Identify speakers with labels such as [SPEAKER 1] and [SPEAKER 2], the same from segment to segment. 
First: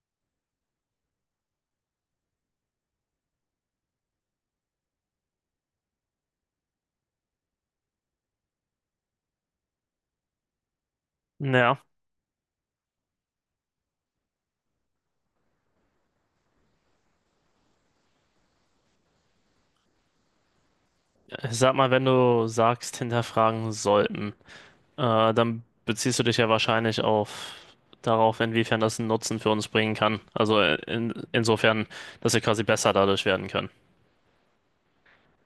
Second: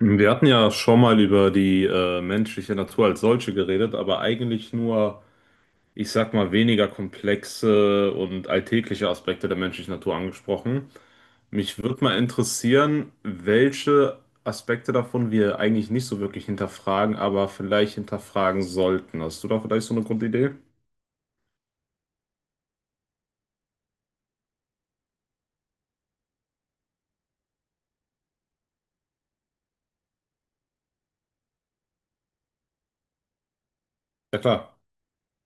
[SPEAKER 1] Wir hatten ja schon mal über die menschliche Natur als solche geredet, aber eigentlich nur, ich sag mal, weniger komplexe und alltägliche Aspekte der menschlichen Natur angesprochen.
[SPEAKER 2] Ja,
[SPEAKER 1] Mich würde mal interessieren, welche Aspekte davon wir eigentlich nicht so wirklich hinterfragen, aber vielleicht hinterfragen sollten. Hast du da vielleicht so eine Grundidee?
[SPEAKER 2] ich sag mal, wenn du sagst, hinterfragen sollten, dann beziehst du dich ja wahrscheinlich auf darauf, inwiefern das einen Nutzen für uns bringen kann. Also insofern, dass wir quasi besser dadurch werden können.
[SPEAKER 1] Ja, klar.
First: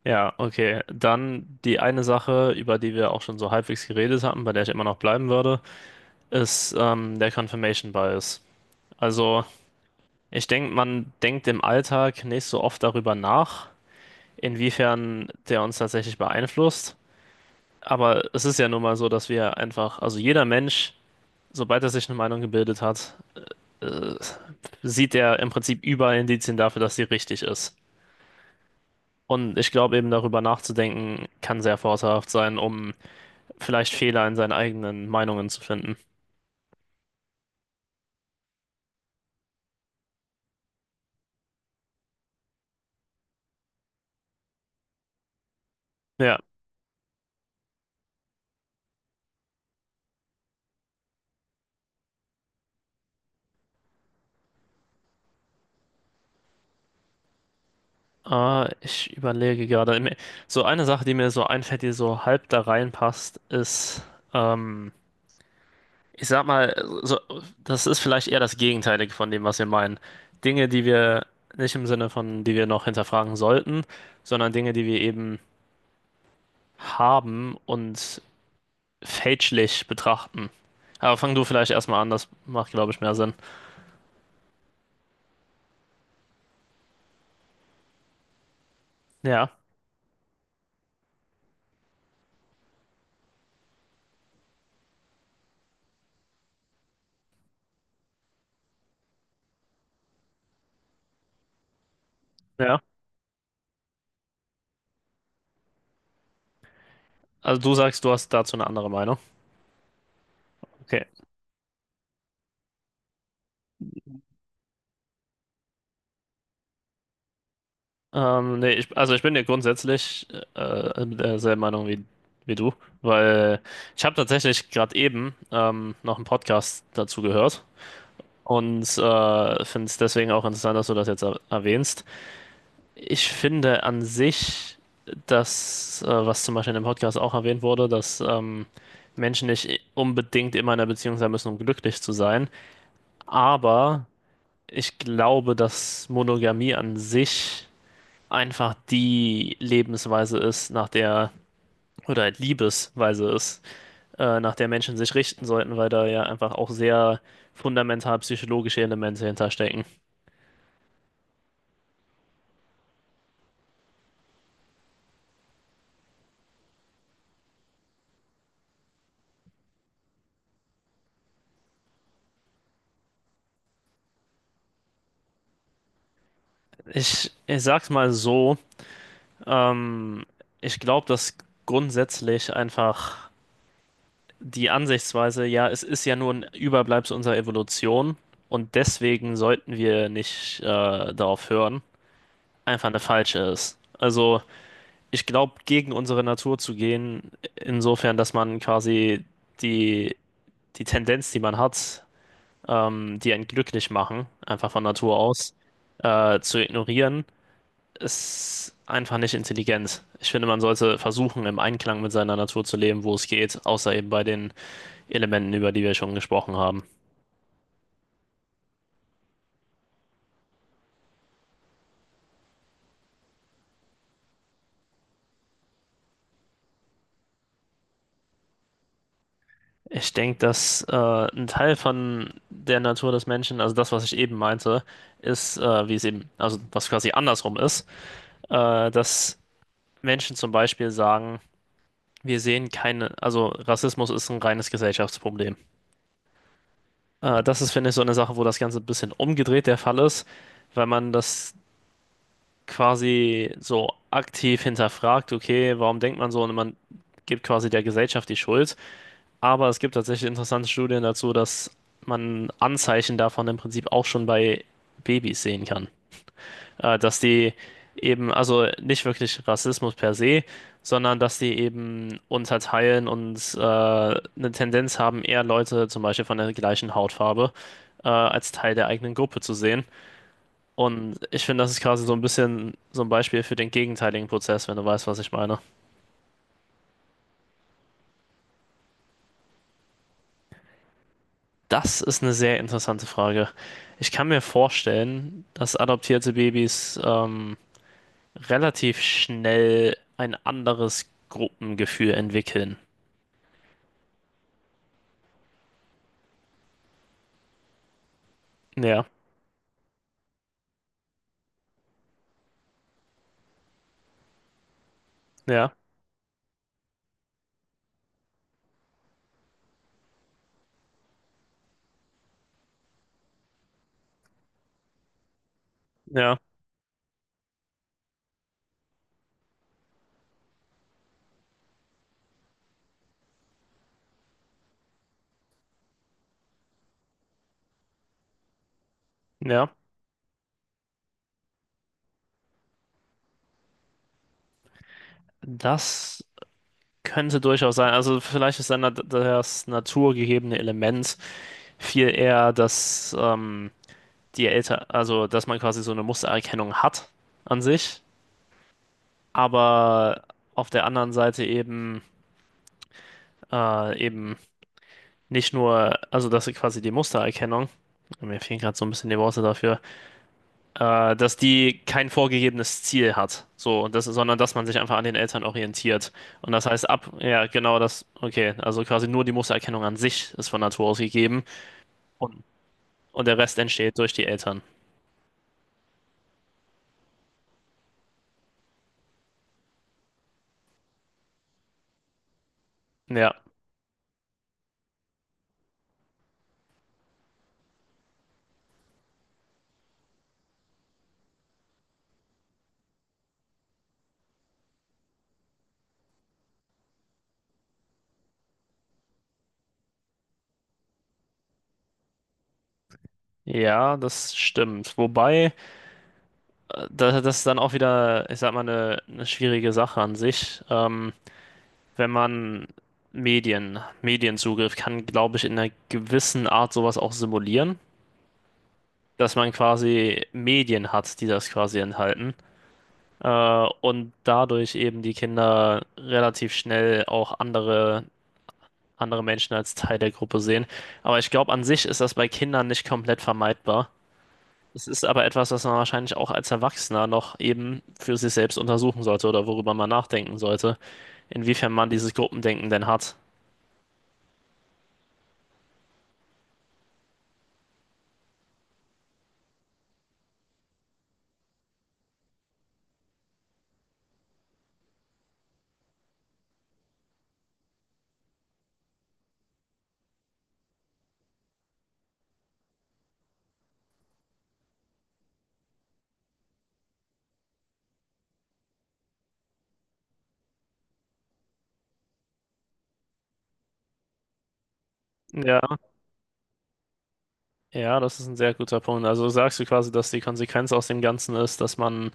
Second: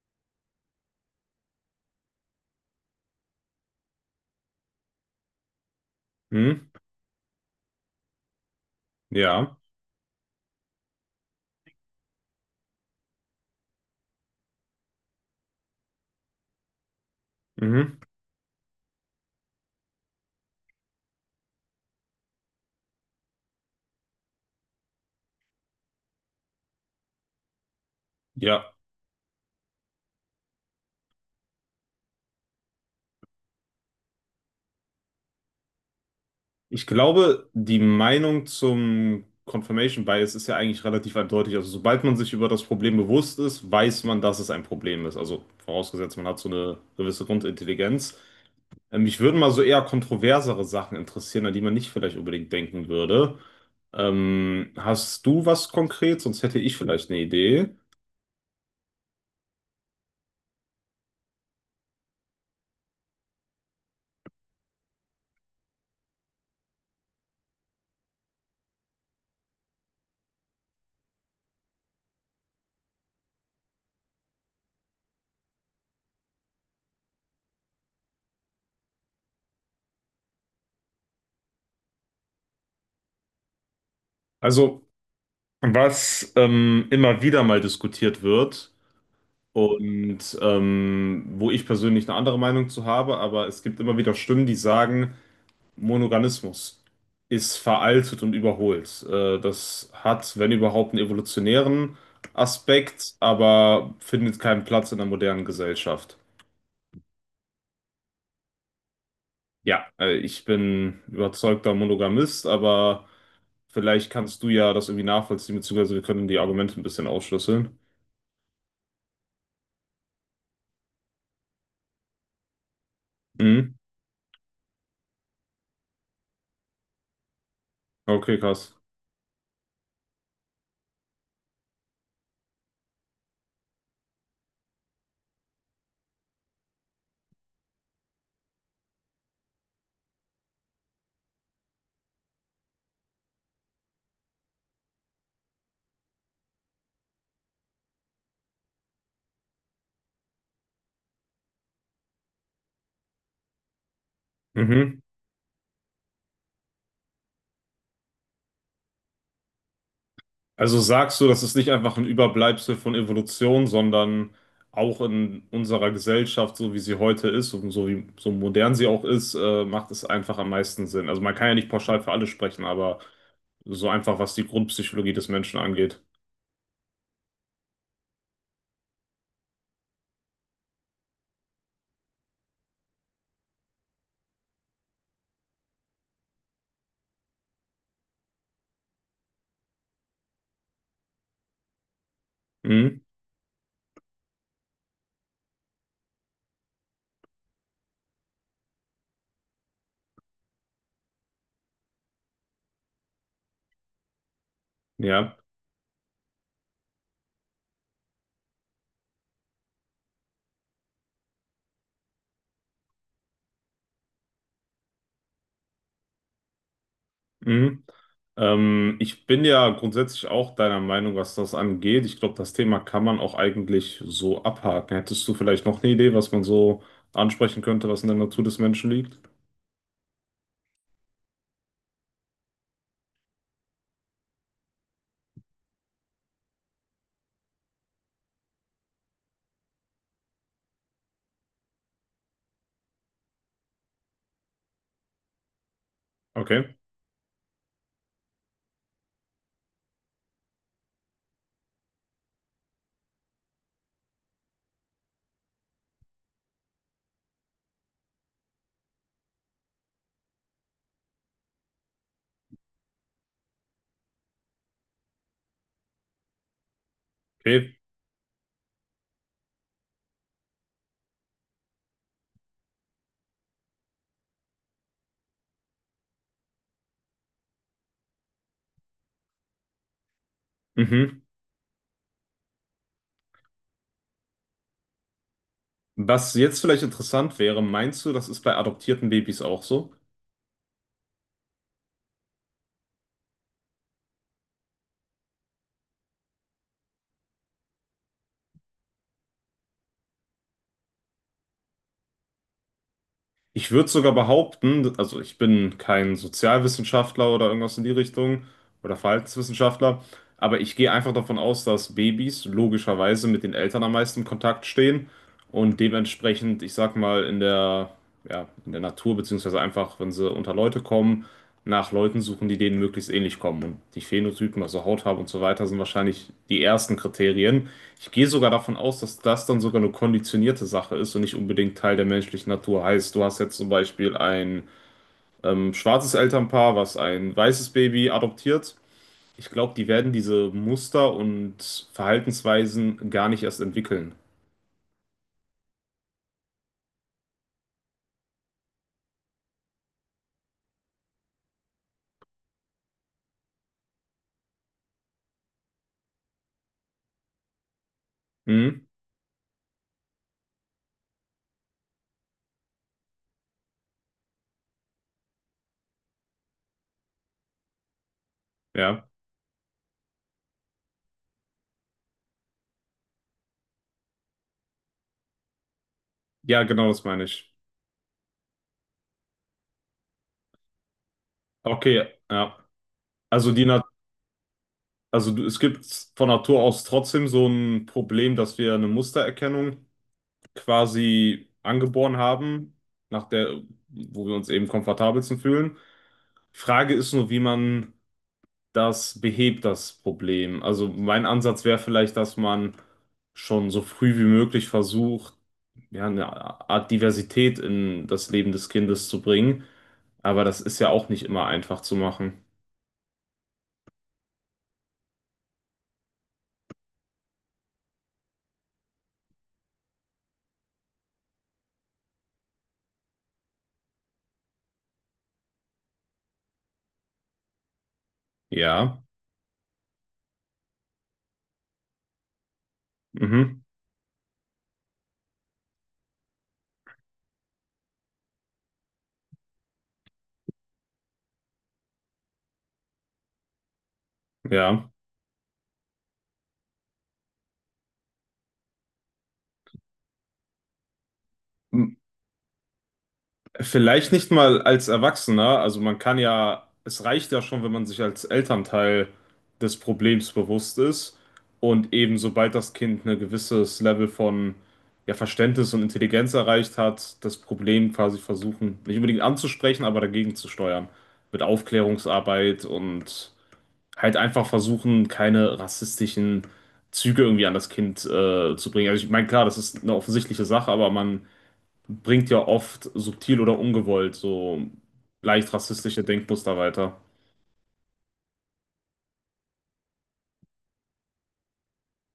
[SPEAKER 2] Ja, okay. Dann die eine Sache, über die wir auch schon so halbwegs geredet hatten, bei der ich immer noch bleiben würde,
[SPEAKER 1] Hm?
[SPEAKER 2] ist der Confirmation Bias. Also
[SPEAKER 1] Ja.
[SPEAKER 2] ich denke, man denkt im Alltag nicht so oft darüber nach, inwiefern der uns tatsächlich beeinflusst.
[SPEAKER 1] Mhm.
[SPEAKER 2] Aber es ist ja nun mal so, dass wir einfach, also jeder Mensch, sobald er sich eine Meinung gebildet hat, äh, sieht er im Prinzip überall Indizien dafür, dass sie richtig ist.
[SPEAKER 1] Ja.
[SPEAKER 2] Und ich glaube, eben darüber nachzudenken, kann sehr vorteilhaft sein, um vielleicht Fehler in seinen eigenen Meinungen zu finden.
[SPEAKER 1] Ich glaube, die Meinung zum Confirmation Bias ist ja eigentlich relativ eindeutig. Also, sobald man sich über das Problem bewusst ist, weiß man, dass es ein Problem ist. Also, vorausgesetzt, man
[SPEAKER 2] Ja,
[SPEAKER 1] hat so eine gewisse Grundintelligenz. Mich würden mal so eher kontroversere Sachen interessieren, an die man nicht vielleicht unbedingt denken würde. Hast du was konkret? Sonst hätte ich vielleicht eine Idee.
[SPEAKER 2] ich überlege gerade. So eine Sache, die mir so einfällt, die so halb da reinpasst, ist ähm, ich sag mal, so, das ist vielleicht eher das Gegenteilige von dem, was wir meinen. Dinge, die wir nicht im Sinne von, die wir noch hinterfragen sollten, sondern Dinge, die wir eben haben und fälschlich betrachten. Aber fang du vielleicht erstmal an, das macht, glaube ich, mehr Sinn.
[SPEAKER 1] Also, was immer wieder mal diskutiert wird.
[SPEAKER 2] Ja,
[SPEAKER 1] Und wo ich persönlich eine andere Meinung zu habe, aber es gibt immer wieder Stimmen, die sagen, Monogamismus ist veraltet und überholt. Das hat, wenn überhaupt, einen evolutionären
[SPEAKER 2] ja.
[SPEAKER 1] Aspekt, aber findet keinen Platz in der modernen Gesellschaft.
[SPEAKER 2] Also du sagst, du hast dazu eine andere Meinung.
[SPEAKER 1] Ja, ich bin
[SPEAKER 2] Okay.
[SPEAKER 1] überzeugter Monogamist, aber vielleicht kannst du ja das irgendwie nachvollziehen, beziehungsweise wir können die Argumente ein bisschen aufschlüsseln.
[SPEAKER 2] Nee, ich, also ich bin ja grundsätzlich derselben Meinung wie, wie du, weil
[SPEAKER 1] Mhm.
[SPEAKER 2] ich habe tatsächlich gerade eben noch einen Podcast dazu gehört.
[SPEAKER 1] Okay, krass.
[SPEAKER 2] Und finde es deswegen auch interessant, dass du das jetzt er erwähnst. Ich finde an sich, dass, was zum Beispiel in dem Podcast auch erwähnt wurde, dass Menschen nicht unbedingt immer in einer Beziehung sein müssen, um glücklich zu sein. Aber ich glaube, dass Monogamie an sich einfach die Lebensweise ist, nach der, oder halt Liebesweise ist, nach der Menschen
[SPEAKER 1] Mhm.
[SPEAKER 2] sich richten sollten, weil da ja einfach auch sehr fundamental psychologische Elemente hinterstecken.
[SPEAKER 1] Also sagst du, das ist nicht einfach ein Überbleibsel von Evolution, sondern auch in unserer Gesellschaft, so wie sie heute ist und so wie so modern sie auch ist, macht es einfach am meisten Sinn. Also man kann ja nicht pauschal für alle sprechen, aber so einfach, was die Grundpsychologie des Menschen angeht.
[SPEAKER 2] Ich sag's mal so, ähm, ich glaube, dass grundsätzlich einfach die Ansichtsweise, ja, es ist ja nur ein Überbleibsel unserer Evolution und deswegen sollten wir nicht darauf hören, einfach eine
[SPEAKER 1] Mhm.
[SPEAKER 2] falsche ist. Also ich glaube, gegen unsere Natur zu gehen, insofern, dass man quasi die, die Tendenz, die man hat, die einen glücklich machen, einfach von Natur
[SPEAKER 1] Ja.
[SPEAKER 2] aus, zu ignorieren ist einfach nicht intelligent. Ich finde, man sollte versuchen, im Einklang mit seiner Natur zu leben, wo es geht, außer eben bei den Elementen, über die wir schon gesprochen haben.
[SPEAKER 1] Mhm. Ich bin ja grundsätzlich auch deiner Meinung, was das angeht. Ich glaube, das Thema kann man auch eigentlich so abhaken. Hättest du vielleicht noch eine Idee, was man so ansprechen könnte, was in der Natur des Menschen liegt?
[SPEAKER 2] Ich denke, dass ein Teil von der Natur des Menschen, also das, was ich eben meinte, ist, wie es eben, also was quasi andersrum ist, dass Menschen zum Beispiel sagen, wir sehen keine, also Rassismus ist ein reines Gesellschaftsproblem.
[SPEAKER 1] Okay.
[SPEAKER 2] Das ist, finde ich, so eine Sache, wo das Ganze ein bisschen umgedreht der Fall ist, weil man das quasi so aktiv hinterfragt, okay, warum denkt man so und man gibt quasi der Gesellschaft die Schuld. Aber es gibt tatsächlich interessante Studien dazu, dass man Anzeichen davon im Prinzip auch schon bei Babys sehen kann. Dass die
[SPEAKER 1] Okay,
[SPEAKER 2] eben, also nicht wirklich Rassismus per se, sondern dass die eben unterteilen und eine Tendenz haben, eher Leute zum Beispiel von der gleichen Hautfarbe als Teil der eigenen Gruppe zu sehen. Und
[SPEAKER 1] Mhm.
[SPEAKER 2] ich finde, das ist quasi so ein bisschen so ein Beispiel für den gegenteiligen Prozess, wenn du weißt, was ich meine.
[SPEAKER 1] Was jetzt vielleicht interessant wäre, meinst du, das ist bei adoptierten Babys auch so?
[SPEAKER 2] Das ist eine sehr interessante Frage. Ich kann mir vorstellen, dass adoptierte Babys relativ schnell ein anderes Gruppengefühl entwickeln.
[SPEAKER 1] Ich würde sogar behaupten, also ich bin kein Sozialwissenschaftler oder irgendwas in die Richtung oder
[SPEAKER 2] Ja,
[SPEAKER 1] Verhaltenswissenschaftler, aber ich gehe einfach davon aus, dass Babys logischerweise mit den Eltern am meisten in Kontakt stehen
[SPEAKER 2] ja,
[SPEAKER 1] und dementsprechend, ich sag mal, in der, ja, in der Natur, beziehungsweise einfach, wenn sie unter Leute kommen, nach Leuten suchen, die denen möglichst ähnlich kommen. Und die Phänotypen, also Hautfarbe und so weiter, sind wahrscheinlich
[SPEAKER 2] ja,
[SPEAKER 1] die ersten Kriterien. Ich gehe sogar davon aus, dass das dann sogar eine konditionierte Sache ist und nicht unbedingt Teil der menschlichen Natur. Heißt, du hast jetzt zum Beispiel ein schwarzes Elternpaar, was ein weißes Baby adoptiert. Ich
[SPEAKER 2] ja.
[SPEAKER 1] glaube, die werden diese Muster und Verhaltensweisen gar nicht erst entwickeln.
[SPEAKER 2] Das könnte durchaus sein. Also vielleicht ist dann das naturgegebene Element viel eher, dass die Eltern, also dass man quasi so eine Mustererkennung hat an sich,
[SPEAKER 1] Hm?
[SPEAKER 2] aber auf der anderen Seite eben, eben nicht nur, also dass sie quasi die Mustererkennung, mir fehlen gerade so ein
[SPEAKER 1] Ja.
[SPEAKER 2] bisschen die Worte dafür, dass die kein vorgegebenes Ziel hat, so, und das, sondern dass man sich einfach an den Eltern orientiert. Und
[SPEAKER 1] Ja,
[SPEAKER 2] das
[SPEAKER 1] genau
[SPEAKER 2] heißt
[SPEAKER 1] das
[SPEAKER 2] ab,
[SPEAKER 1] meine
[SPEAKER 2] ja,
[SPEAKER 1] ich.
[SPEAKER 2] genau das, okay, also quasi nur die Mustererkennung an sich ist von Natur aus gegeben
[SPEAKER 1] Okay,
[SPEAKER 2] und,
[SPEAKER 1] ja.
[SPEAKER 2] und der
[SPEAKER 1] Also
[SPEAKER 2] Rest
[SPEAKER 1] die Na
[SPEAKER 2] entsteht durch die Eltern.
[SPEAKER 1] also du, es gibt von Natur aus trotzdem so ein Problem, dass wir eine Mustererkennung quasi angeboren haben, nach
[SPEAKER 2] Ja.
[SPEAKER 1] der, wo wir uns eben komfortabelsten fühlen. Frage ist nur, wie man das behebt, das Problem. Also mein Ansatz wäre vielleicht, dass man schon so früh wie möglich versucht, ja, eine Art Diversität in das Leben des Kindes zu bringen. Aber das ist ja auch nicht immer einfach zu machen.
[SPEAKER 2] Ja, das stimmt. Wobei, das ist dann auch wieder, ich sag mal, eine schwierige Sache an sich. Wenn man Medienzugriff kann, glaube ich, in einer gewissen Art sowas auch simulieren,
[SPEAKER 1] Ja.
[SPEAKER 2] dass man quasi Medien hat, die das quasi enthalten.
[SPEAKER 1] Mhm.
[SPEAKER 2] Und dadurch eben die Kinder relativ schnell auch andere Menschen als Teil der Gruppe sehen. Aber ich glaube, an sich ist das bei Kindern nicht komplett vermeidbar. Es
[SPEAKER 1] Ja.
[SPEAKER 2] ist aber etwas, was man wahrscheinlich auch als Erwachsener noch eben für sich selbst untersuchen sollte oder worüber man nachdenken sollte, inwiefern man dieses Gruppendenken denn hat.
[SPEAKER 1] Vielleicht nicht mal als Erwachsener, also man kann ja, es reicht ja schon, wenn man sich als Elternteil des Problems bewusst ist und eben sobald das Kind ein gewisses Level von ja, Verständnis und Intelligenz erreicht hat, das Problem quasi versuchen, nicht unbedingt anzusprechen, aber dagegen zu steuern. Mit Aufklärungsarbeit und halt einfach versuchen, keine rassistischen Züge irgendwie an das Kind zu bringen. Also ich meine, klar, das ist eine offensichtliche Sache, aber man bringt ja oft subtil oder ungewollt so leicht
[SPEAKER 2] Ja.
[SPEAKER 1] rassistische Denkmuster weiter.
[SPEAKER 2] Ja, das ist ein sehr guter Punkt. Also sagst du quasi, dass die Konsequenz aus dem Ganzen ist, dass man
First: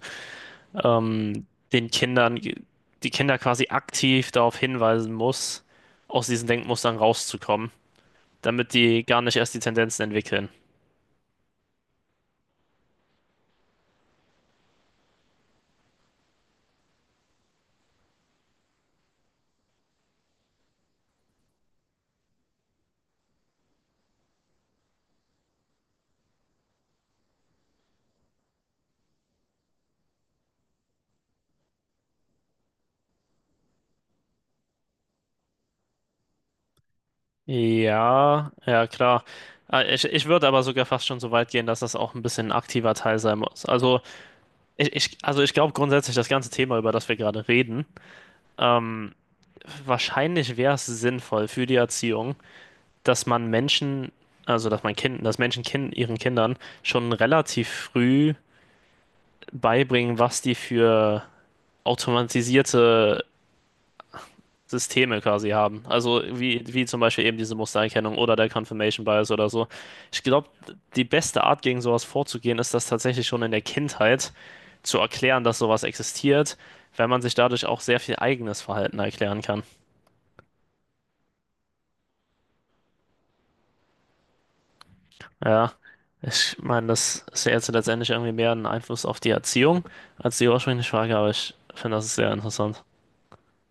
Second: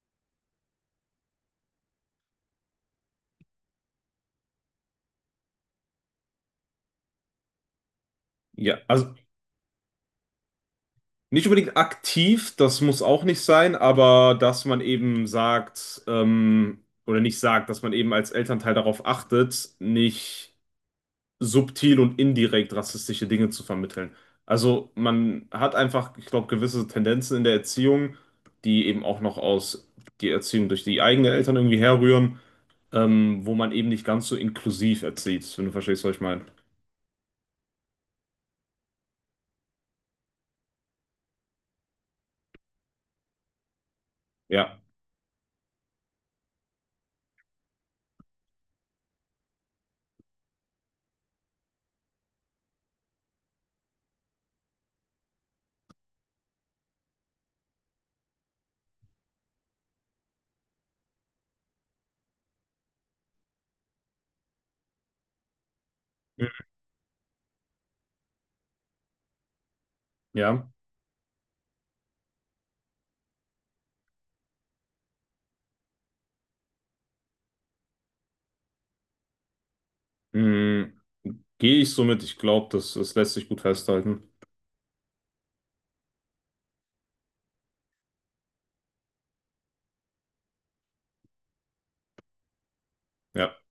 [SPEAKER 2] ähm, die Kinder quasi aktiv darauf hinweisen muss, aus diesen Denkmustern rauszukommen, damit
[SPEAKER 1] Ja,
[SPEAKER 2] die
[SPEAKER 1] also
[SPEAKER 2] gar nicht erst die Tendenzen entwickeln.
[SPEAKER 1] nicht unbedingt aktiv, das muss auch nicht sein, aber dass man eben sagt, oder nicht sagt, dass man eben als Elternteil darauf achtet, nicht subtil und indirekt rassistische Dinge zu vermitteln. Also man hat einfach, ich glaube, gewisse Tendenzen in der Erziehung, die eben auch noch aus die Erziehung durch die eigenen Eltern irgendwie herrühren wo man eben nicht ganz so inklusiv erzieht, wenn du verstehst, was ich meine.
[SPEAKER 2] Ja, ja, klar. Ich, ich würde aber sogar fast schon so weit gehen, dass das auch ein bisschen ein aktiver Teil sein muss. Also
[SPEAKER 1] Ja.
[SPEAKER 2] also ich glaube grundsätzlich, das ganze Thema, über das wir gerade reden, ähm, wahrscheinlich wäre es sinnvoll für die Erziehung, dass man Menschen, also dass man Kind, dass Menschen kind, ihren Kindern schon relativ früh beibringen, was die für automatisierte Systeme quasi haben. Also wie zum Beispiel eben diese Mustererkennung oder der Confirmation Bias oder so. Ich glaube,
[SPEAKER 1] Ja.
[SPEAKER 2] die beste Art, gegen sowas vorzugehen, ist das tatsächlich schon in der Kindheit zu erklären, dass sowas existiert, weil man sich dadurch auch sehr viel eigenes Verhalten erklären kann.
[SPEAKER 1] Mhm. Gehe ich so mit. Ich glaube, das, das lässt sich gut festhalten.
[SPEAKER 2] Ja, ich meine, das ist ja jetzt letztendlich irgendwie mehr ein Einfluss auf die Erziehung als die ursprüngliche Frage, aber ich finde, das ist sehr interessant.
[SPEAKER 1] Ja.